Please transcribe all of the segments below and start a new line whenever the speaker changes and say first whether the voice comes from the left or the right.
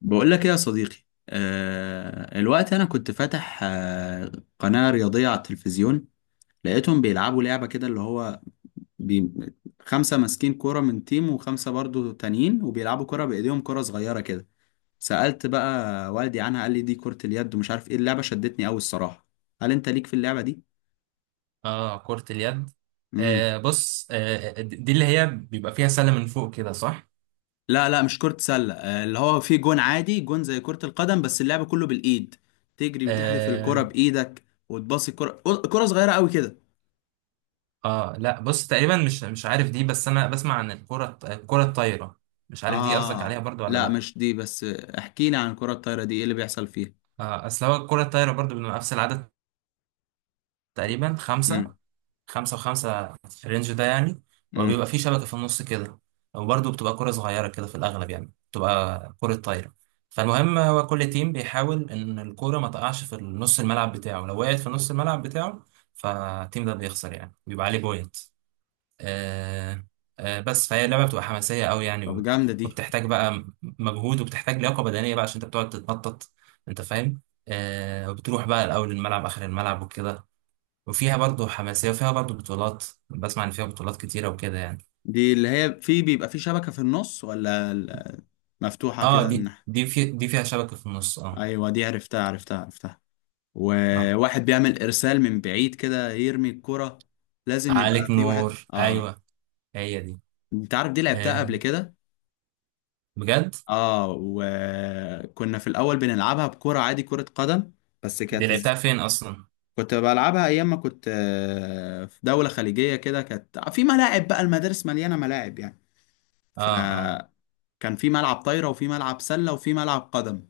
left: بقول لك ايه يا صديقي. الوقت انا كنت فاتح قناة رياضية على التلفزيون. لقيتهم بيلعبوا لعبة كده، اللي هو بي... خمسة ماسكين كرة من تيم وخمسة برضو تانيين، وبيلعبوا كرة بإيديهم، كرة صغيرة كده. سألت بقى والدي عنها، قال لي دي كرة اليد، ومش عارف ايه اللعبة، شدتني قوي الصراحة. هل انت ليك في اللعبة دي؟
right: اه، كرة اليد.
left: امم.
right: بص، دي اللي هي بيبقى فيها سلة من فوق كده، صح؟
left: لا لا، مش كرة سلة، آه، اللي هو في جون عادي، جون زي كرة القدم، بس اللعبة كله بالإيد، تجري وتحدف الكرة
right: آه.
left: بإيدك، وتباصي الكرة، كرة صغيرة قوي كده.
right: اه، لا. بص، تقريبا مش عارف دي. بس انا بسمع عن الكرة الطايرة. مش عارف دي قصدك عليها
left: اه
right: برضو ولا
left: لا،
right: لا.
left: مش دي، بس احكي لي عن الكرة الطايرة دي، ايه اللي بيحصل فيها؟
right: اصل هو الكرة الطايرة برضو بنبقى نفس العدد تقريبا خمسة.
left: امم.
right: خمسة وخمسة في الرينج ده يعني. وبيبقى
left: امم.
right: في شبكة في النص كده. وبرضه بتبقى كرة صغيرة كده في الأغلب، يعني بتبقى كرة طايرة. فالمهم هو كل تيم بيحاول إن الكورة ما تقعش في نص الملعب بتاعه، لو وقعت في نص الملعب بتاعه فالتيم ده بيخسر، يعني بيبقى عليه بوينت. آه. بس فهي اللعبة بتبقى حماسية أوي يعني،
left: طب جامدة دي.
right: وبتحتاج بقى مجهود، وبتحتاج لياقة بدنية بقى عشان أنت بتقعد تتنطط، أنت فاهم. وبتروح بقى الأول الملعب آخر الملعب وكده. وفيها برضو حماسية وفيها برضو بطولات. بسمع إن فيها بطولات كتيرة وكده يعني.
left: دي اللي هي في بيبقى في شبكة في النص ولا مفتوحة
right: اه،
left: كده من
right: دي
left: ناحية؟
right: دي في دي فيها شبكة في النص، اه.
left: ايوه، دي عرفتها عرفتها عرفتها،
right: اه،
left: وواحد بيعمل ارسال من بعيد كده، يرمي الكرة، لازم يبقى
right: عليك
left: في واحد،
right: نور.
left: اه.
right: أيوة، هي دي.
left: انت عارف دي لعبتها
right: آه.
left: قبل كده؟
right: بجد؟
left: اه، وكنا في الاول بنلعبها بكرة عادي كرة قدم، بس
right: دي
left: كانت.
right: لعبتها فين أصلا؟
left: كنت بلعبها ايام ما كنت في دولة خليجية كده، كانت في ملاعب بقى، المدارس مليانة ملاعب يعني،
right: اه، اه،
left: فكان في ملعب طايرة وفي ملعب سلة وفي ملعب قدم.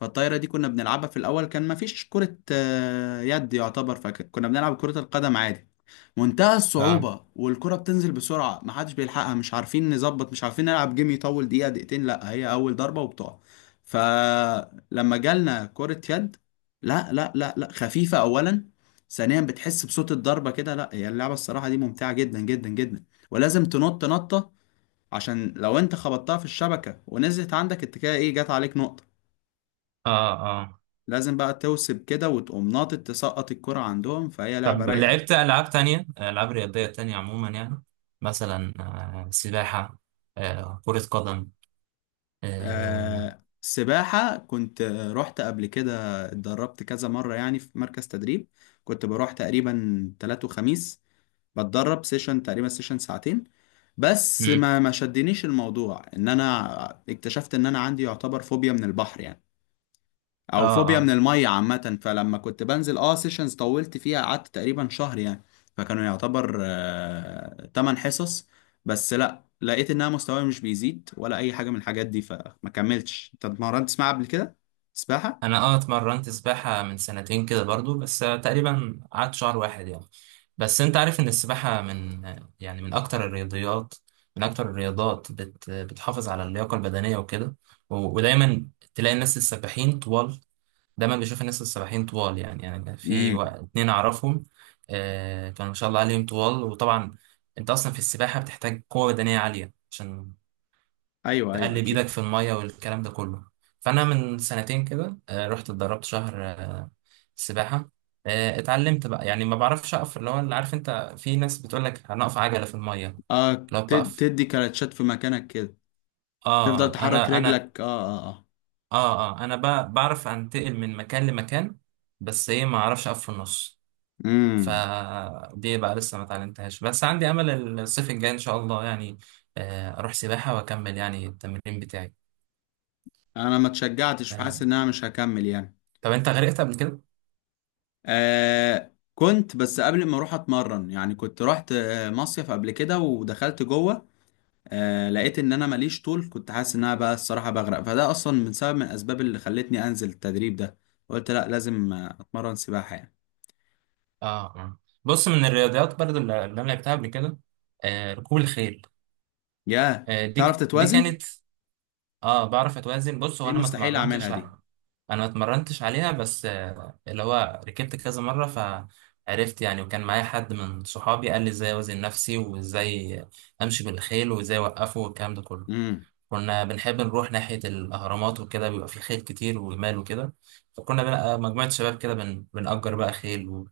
left: فالطايرة دي كنا بنلعبها في الأول، كان مفيش كرة يد يعتبر، فكنا بنلعب كرة القدم عادي. منتهى
right: اه،
left: الصعوبة، والكرة بتنزل بسرعة، محدش بيلحقها، مش عارفين نظبط، مش عارفين نلعب، جيم يطول دقيقة دقيقتين لا، هي أول ضربة وبتقع. فلما جالنا كرة يد، لا لا لا لا، خفيفة أولا، ثانيا بتحس بصوت الضربة كده، لا، هي اللعبة الصراحة دي ممتعة جدا جدا جدا. ولازم تنط نطة عشان لو انت خبطتها في الشبكة ونزلت عندك انت كده، ايه، جات عليك نقطة.
right: اه، اه.
left: لازم بقى توسب كده وتقوم ناطط، تسقط الكرة عندهم، فهي لعبة
right: طب،
left: رايقة يعني.
right: لعبت ألعاب تانية، ألعاب رياضية تانية عموما يعني، مثلا سباحة، كرة قدم. اه.
left: آه، سباحة كنت رحت قبل كده، اتدربت كذا مرة يعني في مركز تدريب. كنت بروح تقريبا تلات وخميس، بتدرب سيشن، تقريبا سيشن ساعتين. بس
right: مم.
left: ما شدنيش الموضوع، ان انا اكتشفت ان انا عندي يعتبر فوبيا من البحر يعني،
right: اه.
left: او فوبيا من
right: آه.
left: الميه عامه. فلما كنت بنزل سيشنز، طولت فيها، قعدت تقريبا شهر يعني، فكانوا يعتبر 8 حصص. بس لا، لقيت انها مستواي مش بيزيد ولا اي حاجه من الحاجات دي، فما كملتش. انت اتمرنت سباحه قبل كده؟ سباحه؟
right: انا اتمرنت سباحة من سنتين كده برضو، بس تقريبا قعدت شهر واحد يعني. بس انت عارف ان السباحة من، يعني، من اكتر الرياضيات، من اكتر الرياضات بتحافظ على اللياقة البدنية وكده، ودايما تلاقي الناس السباحين طوال. دايما بشوف الناس السباحين طوال، يعني، في
left: امم.
right: اتنين اعرفهم. كانوا ما شاء الله عليهم طوال. وطبعا انت اصلا في السباحة بتحتاج قوة بدنية عالية عشان
left: ايوه ايوه
right: تقلب
left: اكيد.
right: ايدك في الميه والكلام ده كله. فانا من سنتين كده رحت اتدربت شهر سباحه. اتعلمت بقى يعني، ما بعرفش اقف، اللي هو اللي عارف انت، في ناس بتقول لك هنقف عجله في الميه
left: اه،
right: لو بتقف.
left: تدي كلاتشات في مكانك كده، تفضل
right: اه،
left: تحرك
right: انا.
left: رجلك، اه. اه اه.
right: اه، اه، انا بعرف انتقل من مكان لمكان، بس ايه، ما اعرفش اقف في النص.
left: امم.
right: فدي بقى لسه ما اتعلمتهاش، بس عندي امل الصيف الجاي ان شاء الله يعني اروح سباحه واكمل يعني التمرين بتاعي.
left: انا ما اتشجعتش،
right: آه.
left: فحاسس ان انا مش هكمل يعني.
right: طب انت غرقت قبل كده؟
left: كنت، بس قبل ما اروح اتمرن يعني كنت رحت مصيف قبل كده ودخلت جوه، لقيت ان انا ماليش طول، كنت حاسس ان انا بقى الصراحه بغرق، فده اصلا من سبب من الاسباب اللي خلتني انزل التدريب ده، قلت لا، لازم اتمرن سباحه يعني.
right: اه. آه. بص، من الرياضيات برضو اللي انا لعبتها قبل كده ركوب الخيل.
left: يا تعرف
right: دي
left: تتوازن؟
right: كانت، اه، بعرف اتوازن. بص، هو
left: دي
right: انا ما
left: مستحيل اعملها
right: اتمرنتش
left: دي.
right: على، انا ما اتمرنتش عليها، بس اللي هو ركبت كذا مره فعرفت يعني، وكان معايا حد من صحابي قال لي ازاي اوزن نفسي وازاي امشي بالخيل وازاي اوقفه والكلام ده كله.
left: امم.
right: كنا بنحب نروح ناحيه الاهرامات وكده، بيبقى في خيل كتير وجمال وكده، فكنا بقى مجموعه شباب كده بنأجر بقى خيل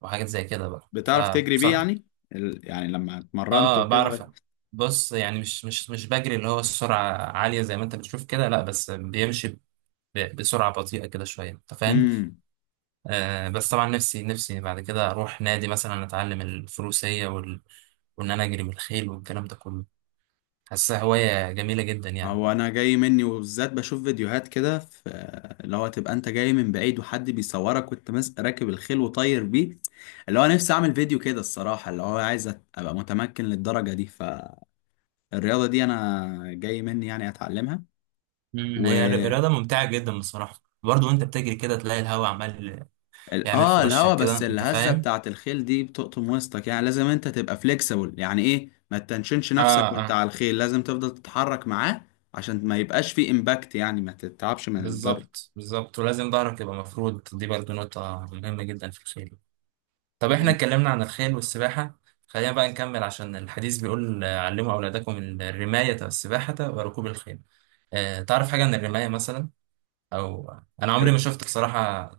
right: وحاجات زي كده بقى
left: بتعرف تجري بيه
right: فبصراحه.
left: يعني؟ يعني لما اتمرنت
right: اه، بعرف.
left: وكده.
right: بص، يعني مش بجري اللي هو السرعة عالية زي ما انت بتشوف كده، لا بس بيمشي بسرعة بطيئة كده شوية، انت فاهم.
left: امم.
right: بس طبعا نفسي نفسي بعد كده اروح نادي مثلا، اتعلم الفروسية وان انا اجري بالخيل والكلام ده كله. حاسسها هواية جميلة جدا يعني.
left: هو انا جاي مني، وبالذات بشوف فيديوهات كده، في اللي هو تبقى انت جاي من بعيد وحد بيصورك وانت ماسك راكب الخيل وطاير بيه، اللي هو نفسي اعمل فيديو كده الصراحة، اللي هو عايز ابقى متمكن للدرجة دي، فالرياضة دي انا جاي مني يعني اتعلمها. و
right: هي رياضة ممتعة جدا بصراحة برضه. وانت بتجري كده تلاقي الهواء عمال يعمل في
left: الهوا،
right: وشك كده،
left: بس
right: انت
left: الهزة
right: فاهم.
left: بتاعت الخيل دي بتقطم وسطك يعني، لازم انت تبقى فليكسبل يعني، ايه، ما تنشنش
right: اه،
left: نفسك وانت
right: اه.
left: على الخيل، لازم تفضل تتحرك معاه عشان ما يبقاش فيه امباكت، يعني ما تتعبش من الضرب.
right: بالظبط، بالظبط، ولازم ظهرك يبقى مفرود، دي برضه نقطة مهمة جدا في الخيل. طب احنا اتكلمنا عن الخيل والسباحة، خلينا بقى نكمل عشان الحديث بيقول علموا أولادكم الرماية والسباحة وركوب الخيل. اه، تعرف حاجة عن الرماية مثلا؟ أو، أنا عمري ما
left: امم.
right: شفت بصراحة،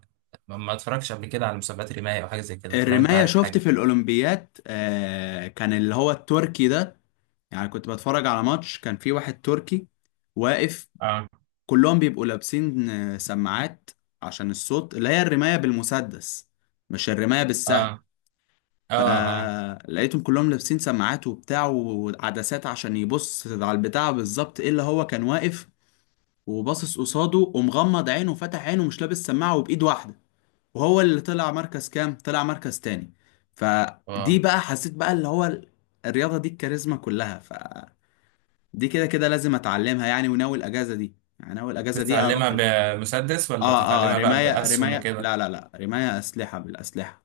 right: ما اتفرجتش قبل كده على مسابقات رماية أو حاجة زي كده، فلو أنت
left: الرماية
right: عارف
left: شفت
right: حاجة.
left: في الأولمبيات، كان اللي هو التركي ده، يعني كنت بتفرج على ماتش، كان في واحد تركي واقف،
right: اه،
left: كلهم بيبقوا لابسين سماعات عشان الصوت، اللي هي الرماية بالمسدس، مش الرماية بالسهم.
right: اه، اه، اه.
left: فلقيتهم كلهم لابسين سماعات وبتاع وعدسات عشان يبص على البتاع بالظبط، ايه اللي هو كان واقف وباصص قصاده ومغمض عينه وفتح عينه، مش لابس سماعة وبإيد واحدة، وهو اللي طلع مركز كام، طلع مركز تاني.
right: واو.
left: فدي بقى حسيت بقى اللي هو الرياضة دي الكاريزما كلها فدي، كده كده لازم اتعلمها يعني، وناوي الاجازة دي، يعني ناوي الاجازة دي
right: بتتعلمها
left: اروح
right: بمسدس ولا
left: اه اه،
right: بتتعلمها بقى
left: رماية
right: بأسهم
left: رماية،
right: وكده؟
left: لا لا لا، رماية اسلحة، بالاسلحة،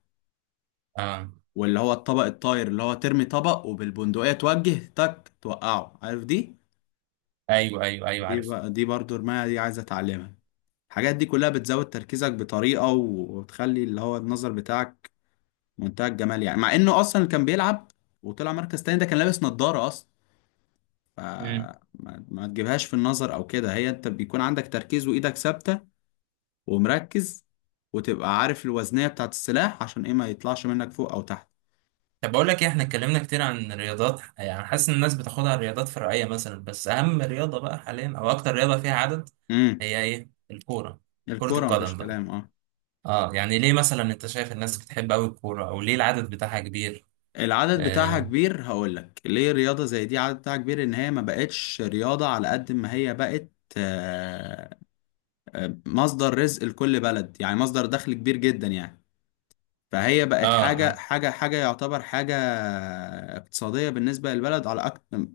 right: اه.
left: واللي هو الطبق الطاير اللي هو ترمي طبق وبالبندقية توجه تك توقعه، عارف دي؟
right: ايوه، ايوه، ايوه،
left: دي
right: عارف.
left: بقى دي برضو رماية، دي عايز اتعلمها. الحاجات دي كلها بتزود تركيزك بطريقة، وتخلي اللي هو النظر بتاعك منتهى الجمال يعني، مع انه اصلا اللي كان بيلعب وطلع مركز تاني ده كان لابس نظارة اصلا، فما ما تجيبهاش في النظر او كده، هي انت بيكون عندك تركيز وايدك ثابتة ومركز، وتبقى عارف الوزنية بتاعت السلاح عشان ايه ما يطلعش منك فوق او تحت.
right: طب بقول لك ايه، احنا اتكلمنا كتير عن الرياضات يعني، حاسس ان الناس بتاخدها الرياضات فرعيه مثلا، بس اهم رياضه بقى حاليا او اكتر رياضه فيها عدد،
left: امم.
right: هي ايه؟ الكوره، كره
left: الكورة مفيش
right: القدم بقى.
left: كلام، اه.
right: اه، يعني ليه مثلا انت شايف الناس بتحب قوي الكوره، او ليه العدد بتاعها كبير؟
left: العدد بتاعها
right: اه،
left: كبير، هقول لك ليه رياضة زي دي عدد بتاعها كبير، ان هي ما بقتش رياضة على قد ما هي بقت آه، مصدر رزق لكل بلد يعني، مصدر دخل كبير جدا يعني، فهي بقت
right: اه،
left: حاجة
right: آه.
left: حاجة حاجة يعتبر حاجة اقتصادية بالنسبة للبلد على أكتر،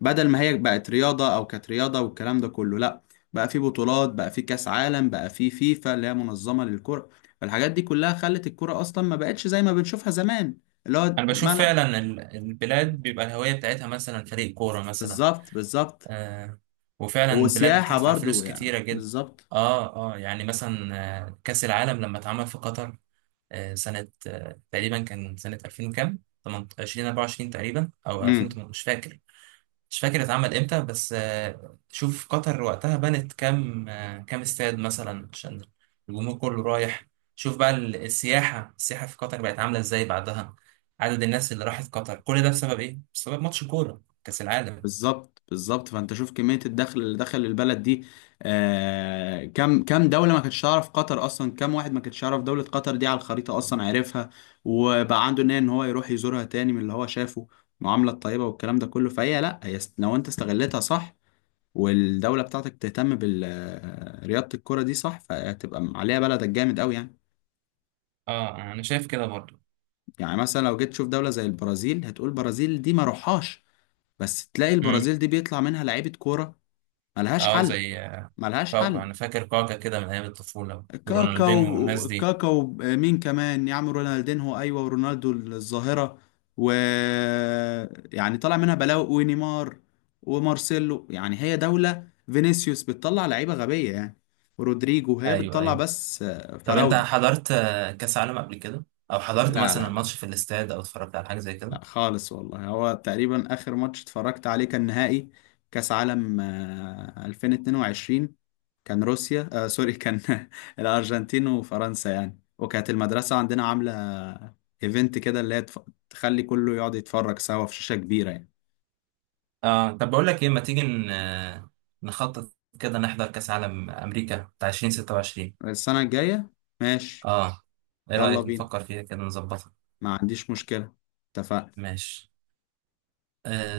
left: بدل ما هي بقت رياضة أو كانت رياضة والكلام ده كله، لأ، بقى في بطولات، بقى في كأس عالم، بقى في فيفا اللي هي منظمة للكرة، فالحاجات دي كلها خلت الكرة أصلا ما بقتش زي ما بنشوفها زمان، اللي هو
right: انا بشوف
left: ملعب.
right: فعلا البلاد بيبقى الهويه بتاعتها مثلا فريق كوره مثلا.
left: بالظبط بالظبط.
right: آه. وفعلا البلاد
left: وسياحة
right: بتدفع
left: برضو
right: فلوس
left: يعني،
right: كتيره جدا.
left: بالظبط.
right: اه، اه، يعني مثلا كاس العالم لما اتعمل في قطر سنة تقريبا كان سنة 2000 وكام، 20 24 تقريبا أو
left: مم.
right: 2008، مش فاكر. مش فاكر اتعمل امتى، بس شوف قطر وقتها بنت كام كام استاد مثلا عشان الجمهور كله رايح. شوف بقى السياحة في قطر بقت عاملة ازاي بعدها، عدد الناس اللي راحت قطر، كل ده بسبب ايه؟ بسبب ماتش كورة كأس العالم.
left: بالظبط بالظبط، فانت شوف كميه الدخل اللي دخل البلد دي، كم كم دوله ما كانتش تعرف قطر اصلا، كم واحد ما كانتش يعرف دوله قطر دي على الخريطه اصلا، عارفها وبقى عنده نيه ان هو يروح يزورها تاني من اللي هو شافه المعامله الطيبه والكلام ده كله، فهي لا هي لو انت استغلتها صح، والدوله بتاعتك تهتم برياضه الكره دي صح، فهتبقى عليها بلدك جامد قوي يعني.
right: اه، انا شايف كده برضو.
left: يعني مثلا لو جيت تشوف دوله زي البرازيل هتقول البرازيل دي ما روحهاش، بس تلاقي
right: امم.
left: البرازيل دي بيطلع منها لعيبه كوره ملهاش
right: اه،
left: حل.
right: زي
left: ملهاش
right: كاكا.
left: حل.
right: انا فاكر كاكا كده من ايام الطفولة،
left: كاكا.
right: ورونالدينو والناس دي.
left: كاكا. مين كمان يا عم، رونالدينهو، ايوه، ورونالدو الظاهره، و يعني طلع منها بلاوي، ونيمار ومارسيلو يعني، هي دوله فينيسيوس بتطلع لعيبه غبيه يعني، ورودريجو، هي
right: ايوه،
left: بتطلع
right: ايوه.
left: بس
right: طب انت
left: فراوده.
right: حضرت كاس عالم قبل كده، او حضرت
left: لا
right: مثلا
left: لا
right: ماتش في الاستاد، او اتفرجت على حاجه زي كده؟
left: لا خالص والله، هو تقريبا آخر ماتش اتفرجت عليه كان نهائي كأس عالم 2022، كان روسيا سوري، كان الأرجنتين وفرنسا يعني، وكانت المدرسة عندنا عاملة ايفنت كده اللي هي تخلي كله يقعد يتفرج سوا في شاشة كبيرة يعني.
right: اه. طب بقول لك ايه، ما تيجي نخطط كده نحضر كاس عالم امريكا بتاع 2026؟
left: السنة الجاية. ماشي.
right: اه. ايه
left: يلا
right: رايك؟
left: بينا،
right: نفكر فيها كده، نظبطها.
left: ما عنديش مشكلة، اتفقنا.
right: ماشي. آه.